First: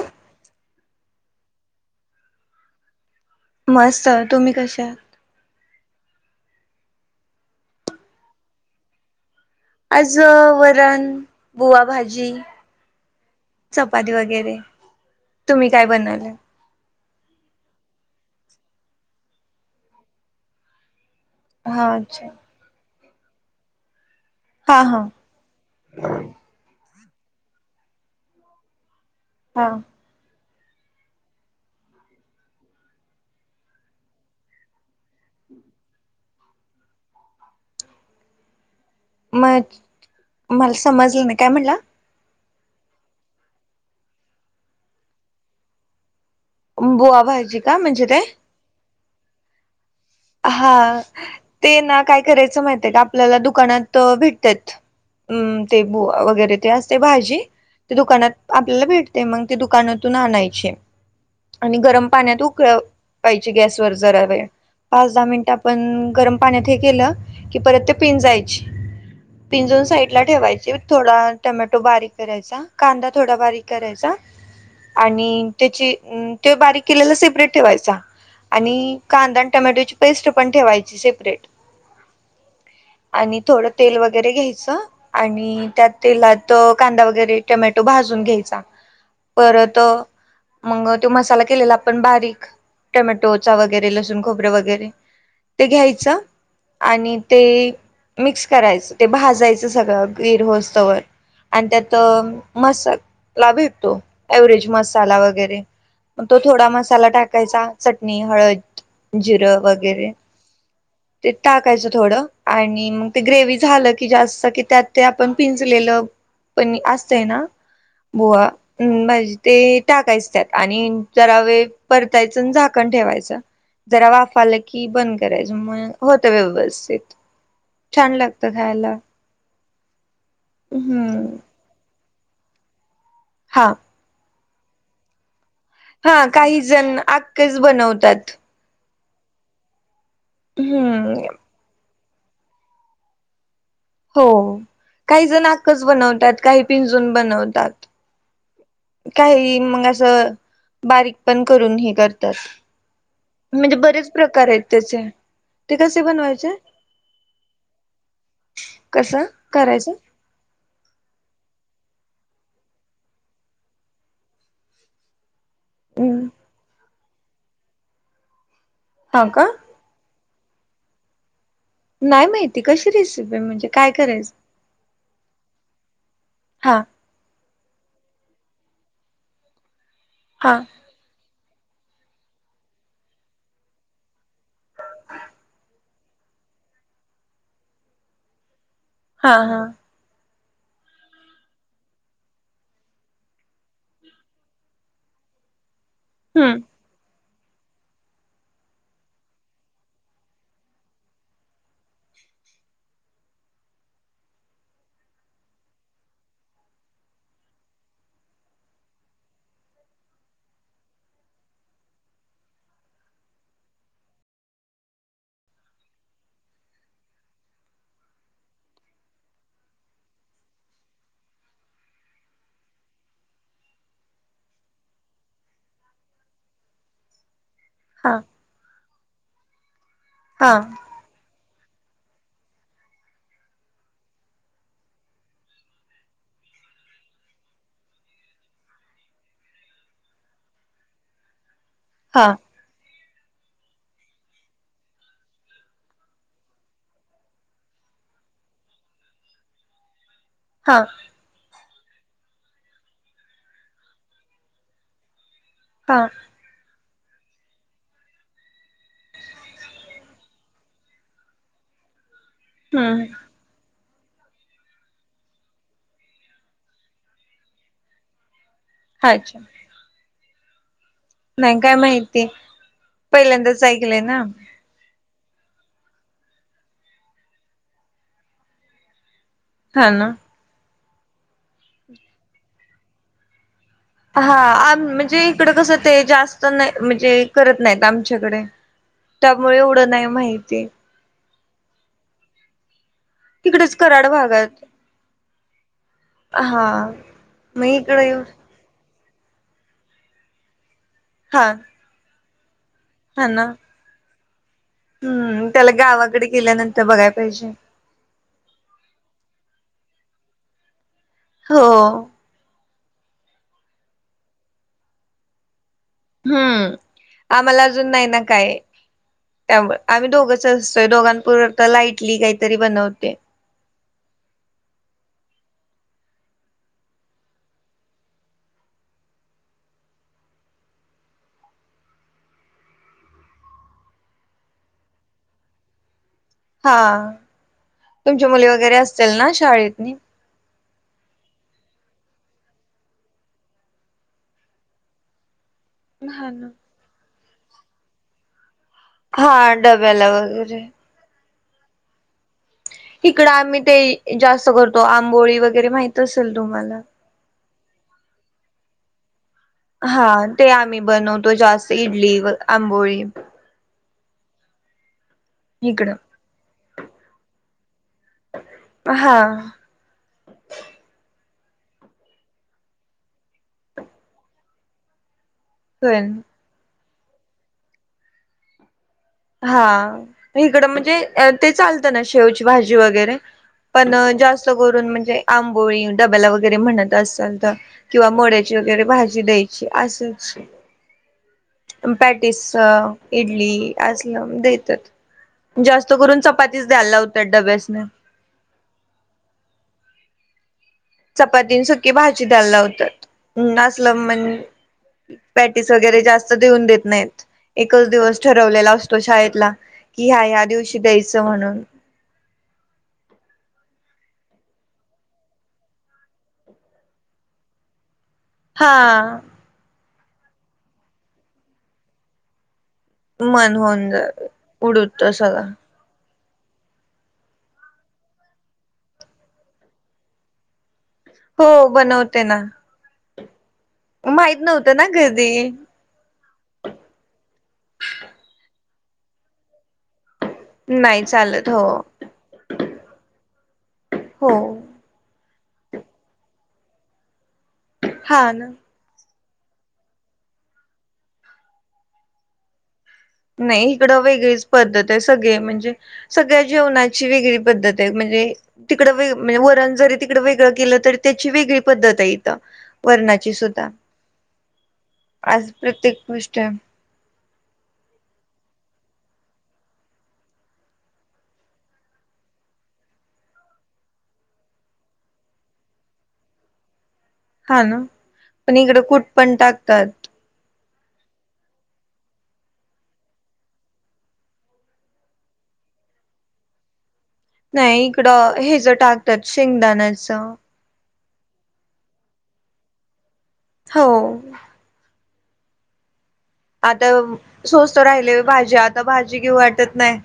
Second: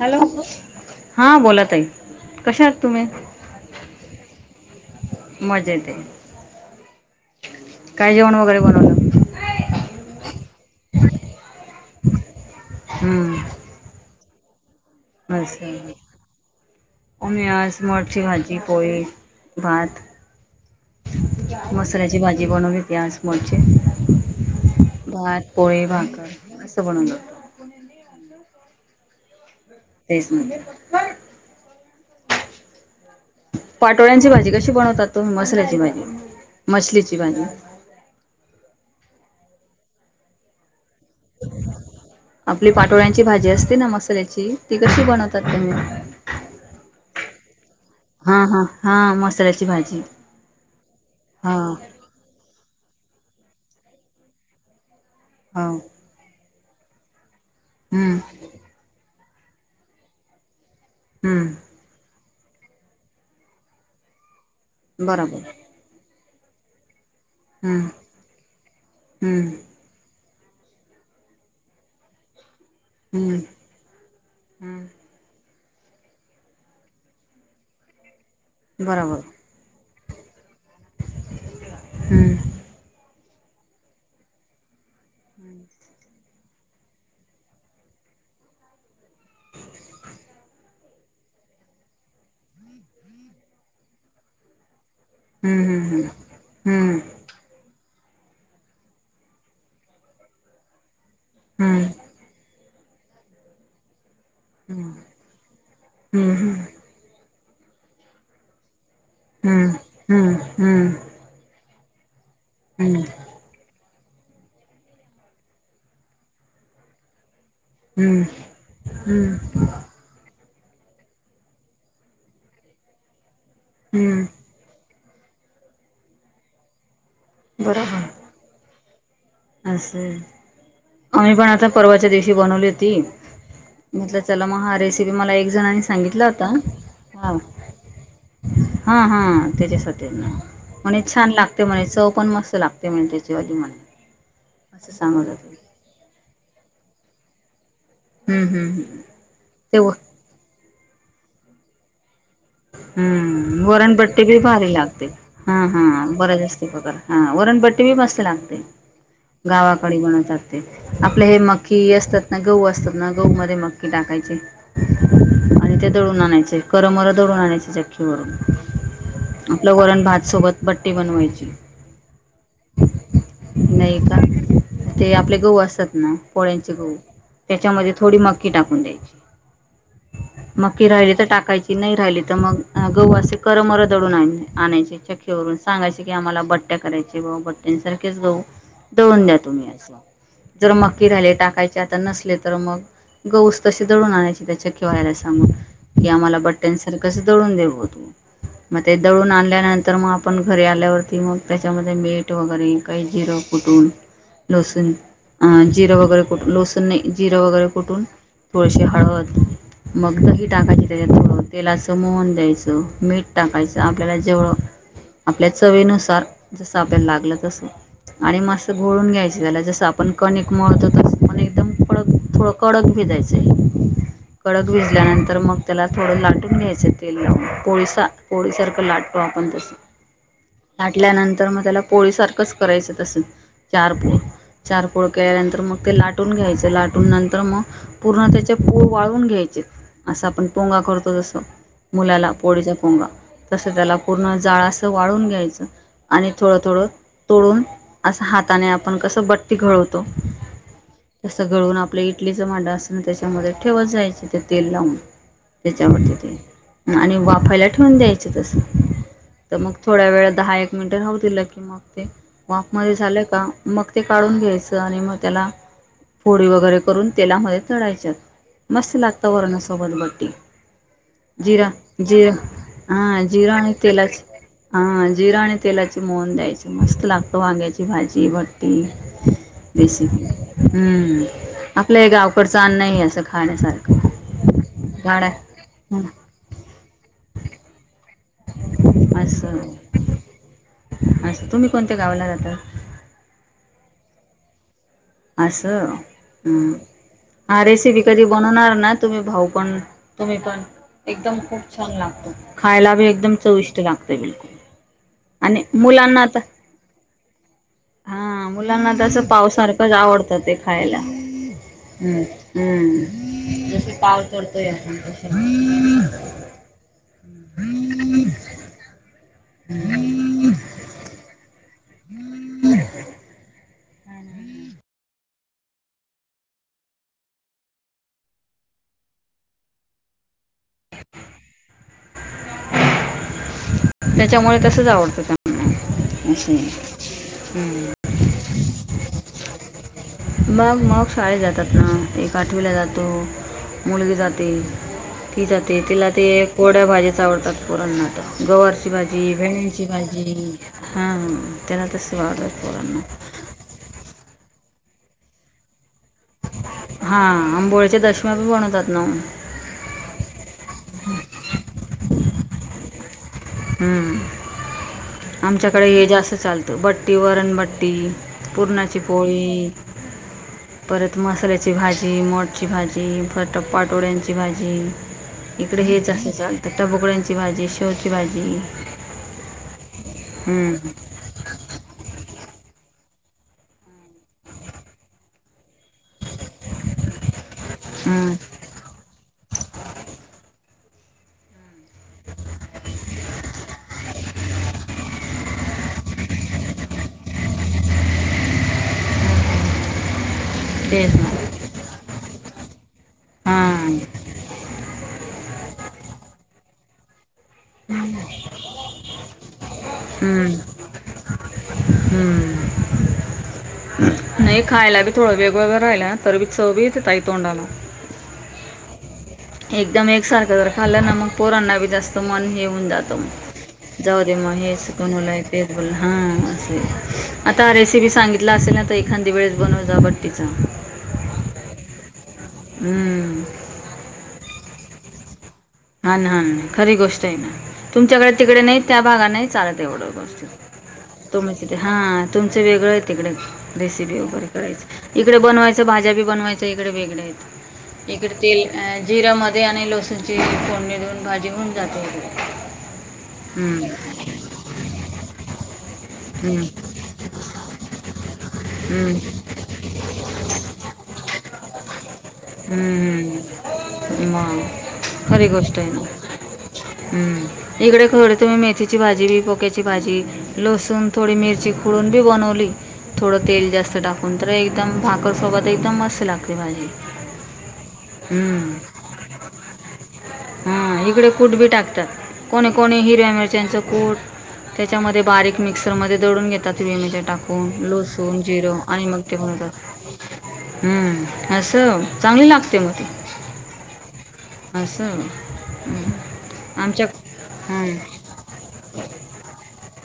Hello हा बोलातई कश आहात तुम्ही मस्त तुम्ही कशा मजा येत आहे काय जेवण वगैरे बनव आजं वरण बुवाभजी हम्म. चपाती वगैरे. ब तुम्ही काय आणि बनवले? म आस मरची भाजी पोळी भात हा मसाल्याची अच्छा भाजी बनवली पज मचे हा हा भात पोळी भाांकरर असं बनवून जेतात हां तेच नाही. पाटोळ्यांची भाजी कशी बनवतात तुम्ही मसल्याची भाजी मछलीची भाजी म मला समजलं नाही काय म्हणलं. आपली पाटोळ्यांची भाजी असते ना मसाल्याची ती कशी बनवतात तुम्ही बुवा व्हायज का म्हणजे. ते हा हा हा मसाल्याची भाजी हा हा ते ना काय करायचं माहित आहे का आपल्याला दुकानात भेटतात. अम् हो ते बु वगैरे ते असते भाजी ते हम्म दुकानात आपल्याला भेटते. ते मग ते दुकानातून आणायचे हम्म आणि गरम पाण्यात उकळ पाहिजे गॅसवर जरा वेळ पाच दहा बरोबर मिनट. पण गरम पाण्यात हे केलं की परत हम्म ते पिंजायची हम्म पिंजून साईड ला ठेवायची थोडा टोमॅटो बारीक करायचा. कांदा थोडा हम्म बारीक. करायचा हम्म आणि त्याची ते बारीक केलेला सेपरेट ठेवायचा. आणि बरोबर कांदा आणि टोमॅटोची पेस्ट पण ठेवायची सेपरेट. हम्म आणि थोडं तेल वगैरे घ्यायचं आणि त्या तेलात कांदा वगैरे टोमॅटो भाजून घ्यायचा परत मग तो मसाला केलेला आपण बारीक टोमॅटोचा वगैरे लसूण, खोबरे वगैरे ते हम्म घ्यायच हम्म आणि हम्म ते मिक्स करायचं ते भाजायचं सगळं गिरहोस्त व आणि त्यात मसाला भेटतो. एव्हरेस्ट हम्म मसाला वगैरे मग हम्म हम्म तो हम्म थोडा मसाला टाकायचा चटणी, हळद जिरं वगैरे हम्म ते टाकायचं थोडं आणि हम्म मग ते ग्रेव्ही झालं. कि जास्त कि त्यात ते आपण पिंजलेलं पण असतय ना? हम्म बुवा हम्म ते. टाकायच त्यात आणि जरा वेळ परतायचं झाकण ठेवायच जरा हम्म वाफाला. कि बंद करायचं म होतं व्यवस्थित छान बरोबर लागत खायला. असं आम्ही हम्म पण आता परवाच्या दिवशी बनवली होती. हां म्हटलं चला मग हा रेसिपी मला एक जणांनी हा सांगितला होता काही जण हा आखच बनवतात. हा हा त्याच्यासाठी ना म्हण हम्म छान लागत. ते म्हणे चव पण मस्त लागते म्हण त्याच्या आधी म्हणे. हो असं काही सांगत जण होते आकच बनवतात काही पिंजून बनवतात. हम् हम् ह काही मग असं बारीक पण करून हे करतात. हम्म म्हणजे बरेच वरणब्टी भी प्रकार आहेत भारी त्याचे लागते. हा ते हा कसे बरं बनवायचे जास्त पकार हा वरणपट्टी बी मस्त लागते. कसं करायचं गावाकडे बनवतात. आपल्या हे मी असतात ना गहू असतात ना गहू मध्ये मक्की टाकायचे. आणि ते दळून हम्म आणायचे करमर दळून आणायचे चक्कीवरून हां का? आपलं वरण भातसोबत बट्टी बनवायची. नाही माहिती कशी रेसिपी म्हणजे काय नाही का करायचं? ते आपले गहू असतात ना? पोळ्यांचे हा गहू त्याच्यामध्ये थोडी मकी टाकून द्यायची हा मक्की राहिली तर टाकायची नाही. जहिली तर मग गह असे करमर दडून आण आणायचे चक्की वरून सांगायचे की आम्हाला बट बट्ट्या करायचे व भट्ट्यांसारखेच दळून हा द्या हा तुम्ही असं. जर मक्की झाले टाकायचे आता नसले तर मग गहू तशी दडून आणायची त्याच्या खेवाळ्याला सांगून की आम्हाला बट हम्म कसं दळून दे ब मग ते दळून आणल्यानंतर मग आपण घरी आल्यावरती मग त्याच्यामध्ये मीठ वगैरे काही जिरं कुठून लसण अ जिरां वगैरे कुठ लसण नाही जिरां वगैरे कुठून तुळशी हळद मग आता हे टाकायचं त्यात थोडं तेलाचं मोहन द्यायचं मीठ टाकायचं आपल्याला जेवळं आपल्या चवीनुसार जसं आपल्याला लागलं तसं. आणि मस् गोळून घ्यायची झाला जस आपण कणिक मळतो तस. पण एकदम कडक थोड कडक भी दयचंय. कडक भिजल्यानंतर मग त्याला थोडं लाट ून घ्यायचं तेल पोळी हा पोळीसारखं लाटतो आपण तस. हा. आाटल्यानंतर मग त्याला पोळी सारखंच करायचं तसं चार पोळी चार पोळ केल्यानंतर मग ते लाटून घ्यायचे लाटून नंतर मग पूर्ण त्याचे पोळ वाळून घ्यायचे असं आपण पोंगा करतो तस. हा मुलाला पोळीचा पोंगा तस त्याला पूर्ण जाळा असं वाळून घ्यायचं. आणि थोडं थोडं तोडून असं हाताने आपण कसं बट्टी घळवतो. हा तसं गळून आपलं इडलीच भांड असत ना त्याच्यामध्ये ठेवत जायच ते तेल लावून. हा त्याच्यावरती ते आणि वाफायला ठेवून द्यायचं तस. तर मग थोड्या वेळ दहा एक मिनिटं राव दिलं की मग ते वॉक मध्ये हम्म झालं का? मग ते काढून घ्यायचं आणि मग त्याला फोडी वगैरे करून तेलामध्ये टाळायच्या. मस्त लागत अच्छा वरणासोबत बट्टी. नाही जिरा काय माहिती जिर हा जिरं पहिल्यांदाच आणि ऐकलंय तेलाच. ना हा जिरा आणि तेलाचे मोहन द्यायच मस्त लागतो वाग्याची भाजी, भट्टी. हा ना हम्म आपलं हे गावकडचं अन् नाही असं खाण्यासारखं. हा आम म्हणजे झाडा इकडं कसं ते हं. जास्त नाही म्हणजे करत नाहीत आमच्याकडे. त्यामुळे एवढं नाही माहिती. अ तुम्ही कोणत्या गावाला जाता? तिकडेच कराड भागात. असं हा ह, हा मग रेसिपी इकडे येऊ कधी बनवणार ना? तुम्ही भाऊ पण तुम्ही पण एकदम हा खूप छान लागतो खायला. हा एकदम ना चविष्ट लागते बिलकुल. हम्म आणि त्याला मुलांना गावाकडे आता गेल्यानंतर बघाय पाहिजे. हा मुलांना त्याच पावसारखंच आवडतं ते खायला हो हम्. हम्म जस पाव तोडतोय तसं. हम्म आम्हाला अजून नाही ना काय. त्यामुळे आम्ही दोघंच असतोय दोघांपोर्त तर लाइटली काहीतरी बनवते. हां ह. [inaudible] त्याच्यामुळे तसच आवडतं त्याला. हा तुमची मुली वगैरे असतील ना शाळेतनी? मग मग शाळेत जातात ना एक आठवीला जातो. मुलगी जाते. ती जाते तिला ते हा ना कोड्या भाजीच आवडतात पोरांना आता गवर भाजी, हा भेड्यांची डब्याला भाजी वगैरे हा त्याला तस वाढत. इकडं आम्ही ते जास्त करतो आंबोळी वगैरे माहित असेल तुम्हाला. हा आंबोळीच्या दशम्या बी बनवतात नव्हं. हा ते आम्ही बनवतो जास्त इडली व आंबोळी. हम्म आमच्याकडे इकडं हे जास्त चालतं बट्टी, वरणबट्टी. पुरणाची हा पोळी. परत मसाल्याची भाजी, मोडची भाजी, परत टपाटोळ्यांची भाजी. इकडे हेच पण असं चालतं टबोकड्यांची भाजी, शेवची भाजी. हा इकडं हं, म्हणजे अ ते चालतं ना शेवची भाजी वगैरे पण जास्त करून म्हणजे आंबोळी डब्याला वगैरे म्हणत असाल तर किंवा हं. मोड्याची वगैरे भाजी द्यायची असेच. पॅटस, इडली, आजलम देतात. जास्त करून चपातीच द्यायला लावतात डब्यासनी. तेच ना चपातीं न सुखी भाजी द्यायला लावत्यात, हां नसलं म्हण पॅटीस वगैरे जास्त देऊन देत नाहीत. एकच दिवस ठरवलेला असतो शाळेतला. की ह्या ह्या दिवशी द्यायचं म्हणून हम्म नाही खायला बी थोडं वेगवेगळं राहिला, तर बी चव भीेतई तोंडाला हा. एकदम एकसारखं तर खाल्लं ना मग, पोरांना बी जास्त मन हेऊन जातं. मन होऊन जा जाऊ रे महेश उडूत कोणला सगळं तेेत बोलला. हा. आता रेसिपी सांगितला असेल ना, तर एखादी वेळेस बनव जा बट्टीचा हो. बनवते ना. हम्म माहीत नव्हतं ना कधी हा. ना. हा. नाही खरी गोष्ट आहे ना. तुमच्याकडे तिकडे नाही त्या, भागा नाही चालत एवढं गोष्ट नाही चालत तुम हो तथ हा तुमचं वेगळं आहे. तिकडे रेसिपी हो वगैरे इकडे बनवायचं भाज्या बी, बनवायचं इकडे वेगळ्या आहेत. हा इकडे ना तेल जिरा्यामध्ये आणि लसूणची फोडणी देऊन भाजी होऊन जाते. नाही. हम्म, इकडं वेगळीच पद्धत आहे. सगळे, म्हणजे सगळ्या हम्म, जेवणाची वेगळी पद्धत आहे. म्हणजे तिकड वे हम्म, म्हणजे वरण जरी तिकड वेगळं केलं तरी त्याची वेगळी पद्धत आहे इथं वरणाची हम्म. सुद्धा मग खरी आज गोष्ट आहे प्रत्येक ना. गोष्ट आहे. हम्म. इकडे खर तुम्ही मेथीची, भाजी पोक्याची भाजी लसूण थोडी मिरची खोडून बी बनवली. थोडं तेल जास्त टाकून तर, एकदम भाकरसोबत एकदम मस्त लागते भाजी हा, ना. पण इकड कुट पण टाकतात. हा. इकडे कूट बी टाकतात. कोणी कोणी हिरव्या मिरच्याचं कूट त्याच्यामध्ये बारीक मिक्सर मध्ये दळून घेतात. भेम्याच्या टाक कून नाही लसूण, इकडं हेच जिरों आणि मग टाकतात ते शेंगदाण्याच [unintelligible] हम्म असं. चांगली लागते म त हो. असं आता आमच्या स्वस्त हं, राहिले भाज्या, आता भाजी घिऊ वाटत नाही.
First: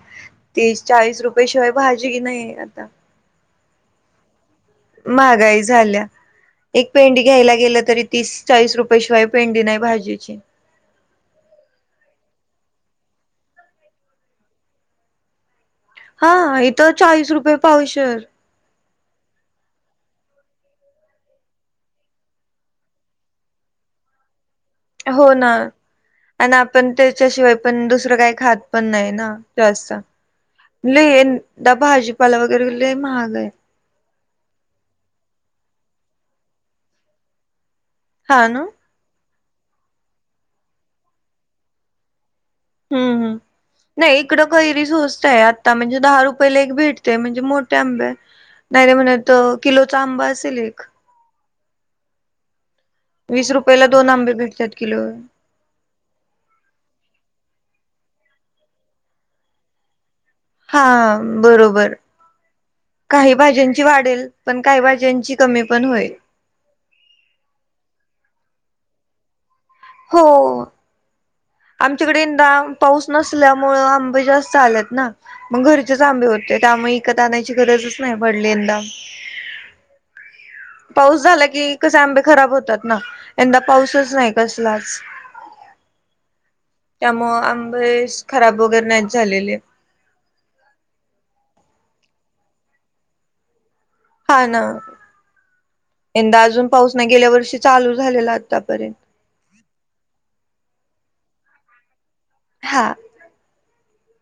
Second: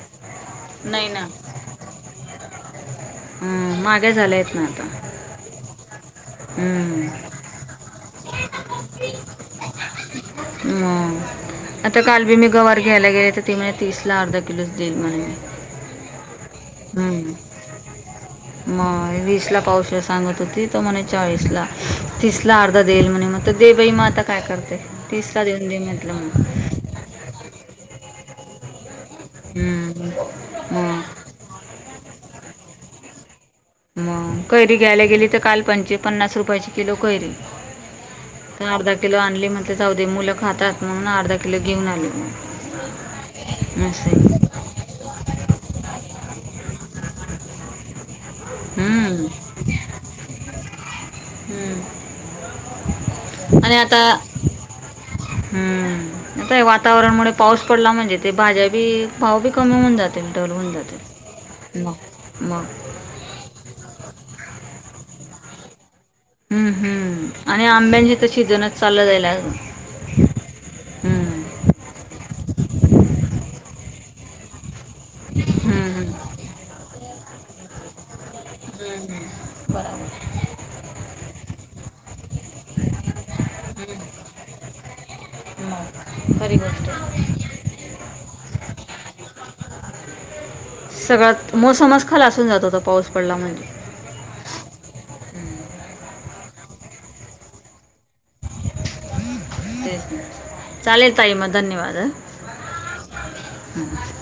तीस, नाही चाळीस ना रुपयेशिवाय भाजी ई नाही आता. हम महागाई झाल्या आहेत ना आता. महागाई झाल्या. एक हं, पेंडी घ्यायला गेलं तरी, तीस चाळीस रुपयेशिवाय पेंडी नाही भाजीची मग आता काल बी मी गवार घ्यायला गेले, तर ती मला तीस ला अर्धा किलोच देईल म्हण हा. इथं चाळीस रुपये पावशर मग वीस ला पावशर सांगत होती. त म्हणे चाळीस ला तीस ला अर्धा देईल म्हणे म तर दे बई म आता काय करते. तिसला देऊन दे म्हटलं मग पण त्याच्याशिवाय पण, दुसरं काही खात पण नाय हम्म. मग [unintelligible] भाजीपाला वगैरे लई महाग आहे. मग कैरी घ्यायला गेली तर काल, पं पन्नास रुपयाची किलो कैरी हा ना तर अर्धा किलो आणली म्हणल जाउदे. मुलं खातात म्हणून अर्धा किलो घेऊन आली. हम्मम्. नाही इकडं गैरी सोस्त आहे. आता म्हणजे दहा रुपयला एक भेटते, म्हणजे मोठ्या आंब्या नाही. रे हम्म. म्हणत किलोचा आंबा असेल एक हम्म. वीस आणि रुपयाला आता दोन आंबे भेटतात किलो हम्म. आताय वातावरणमुळे पाऊस पडला म्हणजे, ते भाज्या बी भाव बी कमी होऊन जात ते [unintelligible] हा जाते. मग, बरोबर मग काही भाज्यांची वाढेल. पण काही भाज्यांची कमी पण होईल. हम्म हम् आणि आंब्यांचे तर सिजनच चाललं जाईल. हो. हम्म. आमच्याकडे यंदा पाऊस नसल्यामुळ आंबे जास्त आलेत. ना मग हम्म घरचेच आंबे हम्म होते, त्यामुळे विकत आणायची गरजच नाही पडली यंदा. हम्म बराबर [inaudible] पाऊस झाला की कसे आंबे खराब होतात ना यंदा पाऊसच नाही कसलाच. खरी गोष्ट हाय. त्यामुळ आंबे अशे खराब वगैरे नाहीच झालेले. सगळ्यात मोसमच खालासून जातो पाऊस पडला म्हणून. हा ना यंदा अजून पाऊस नाही, गेल्या वर्षी चालू झालेला आतापर्यंत. [inaudible] ते चालेल ताई म धन्यवाद ह. हा. [inaudible]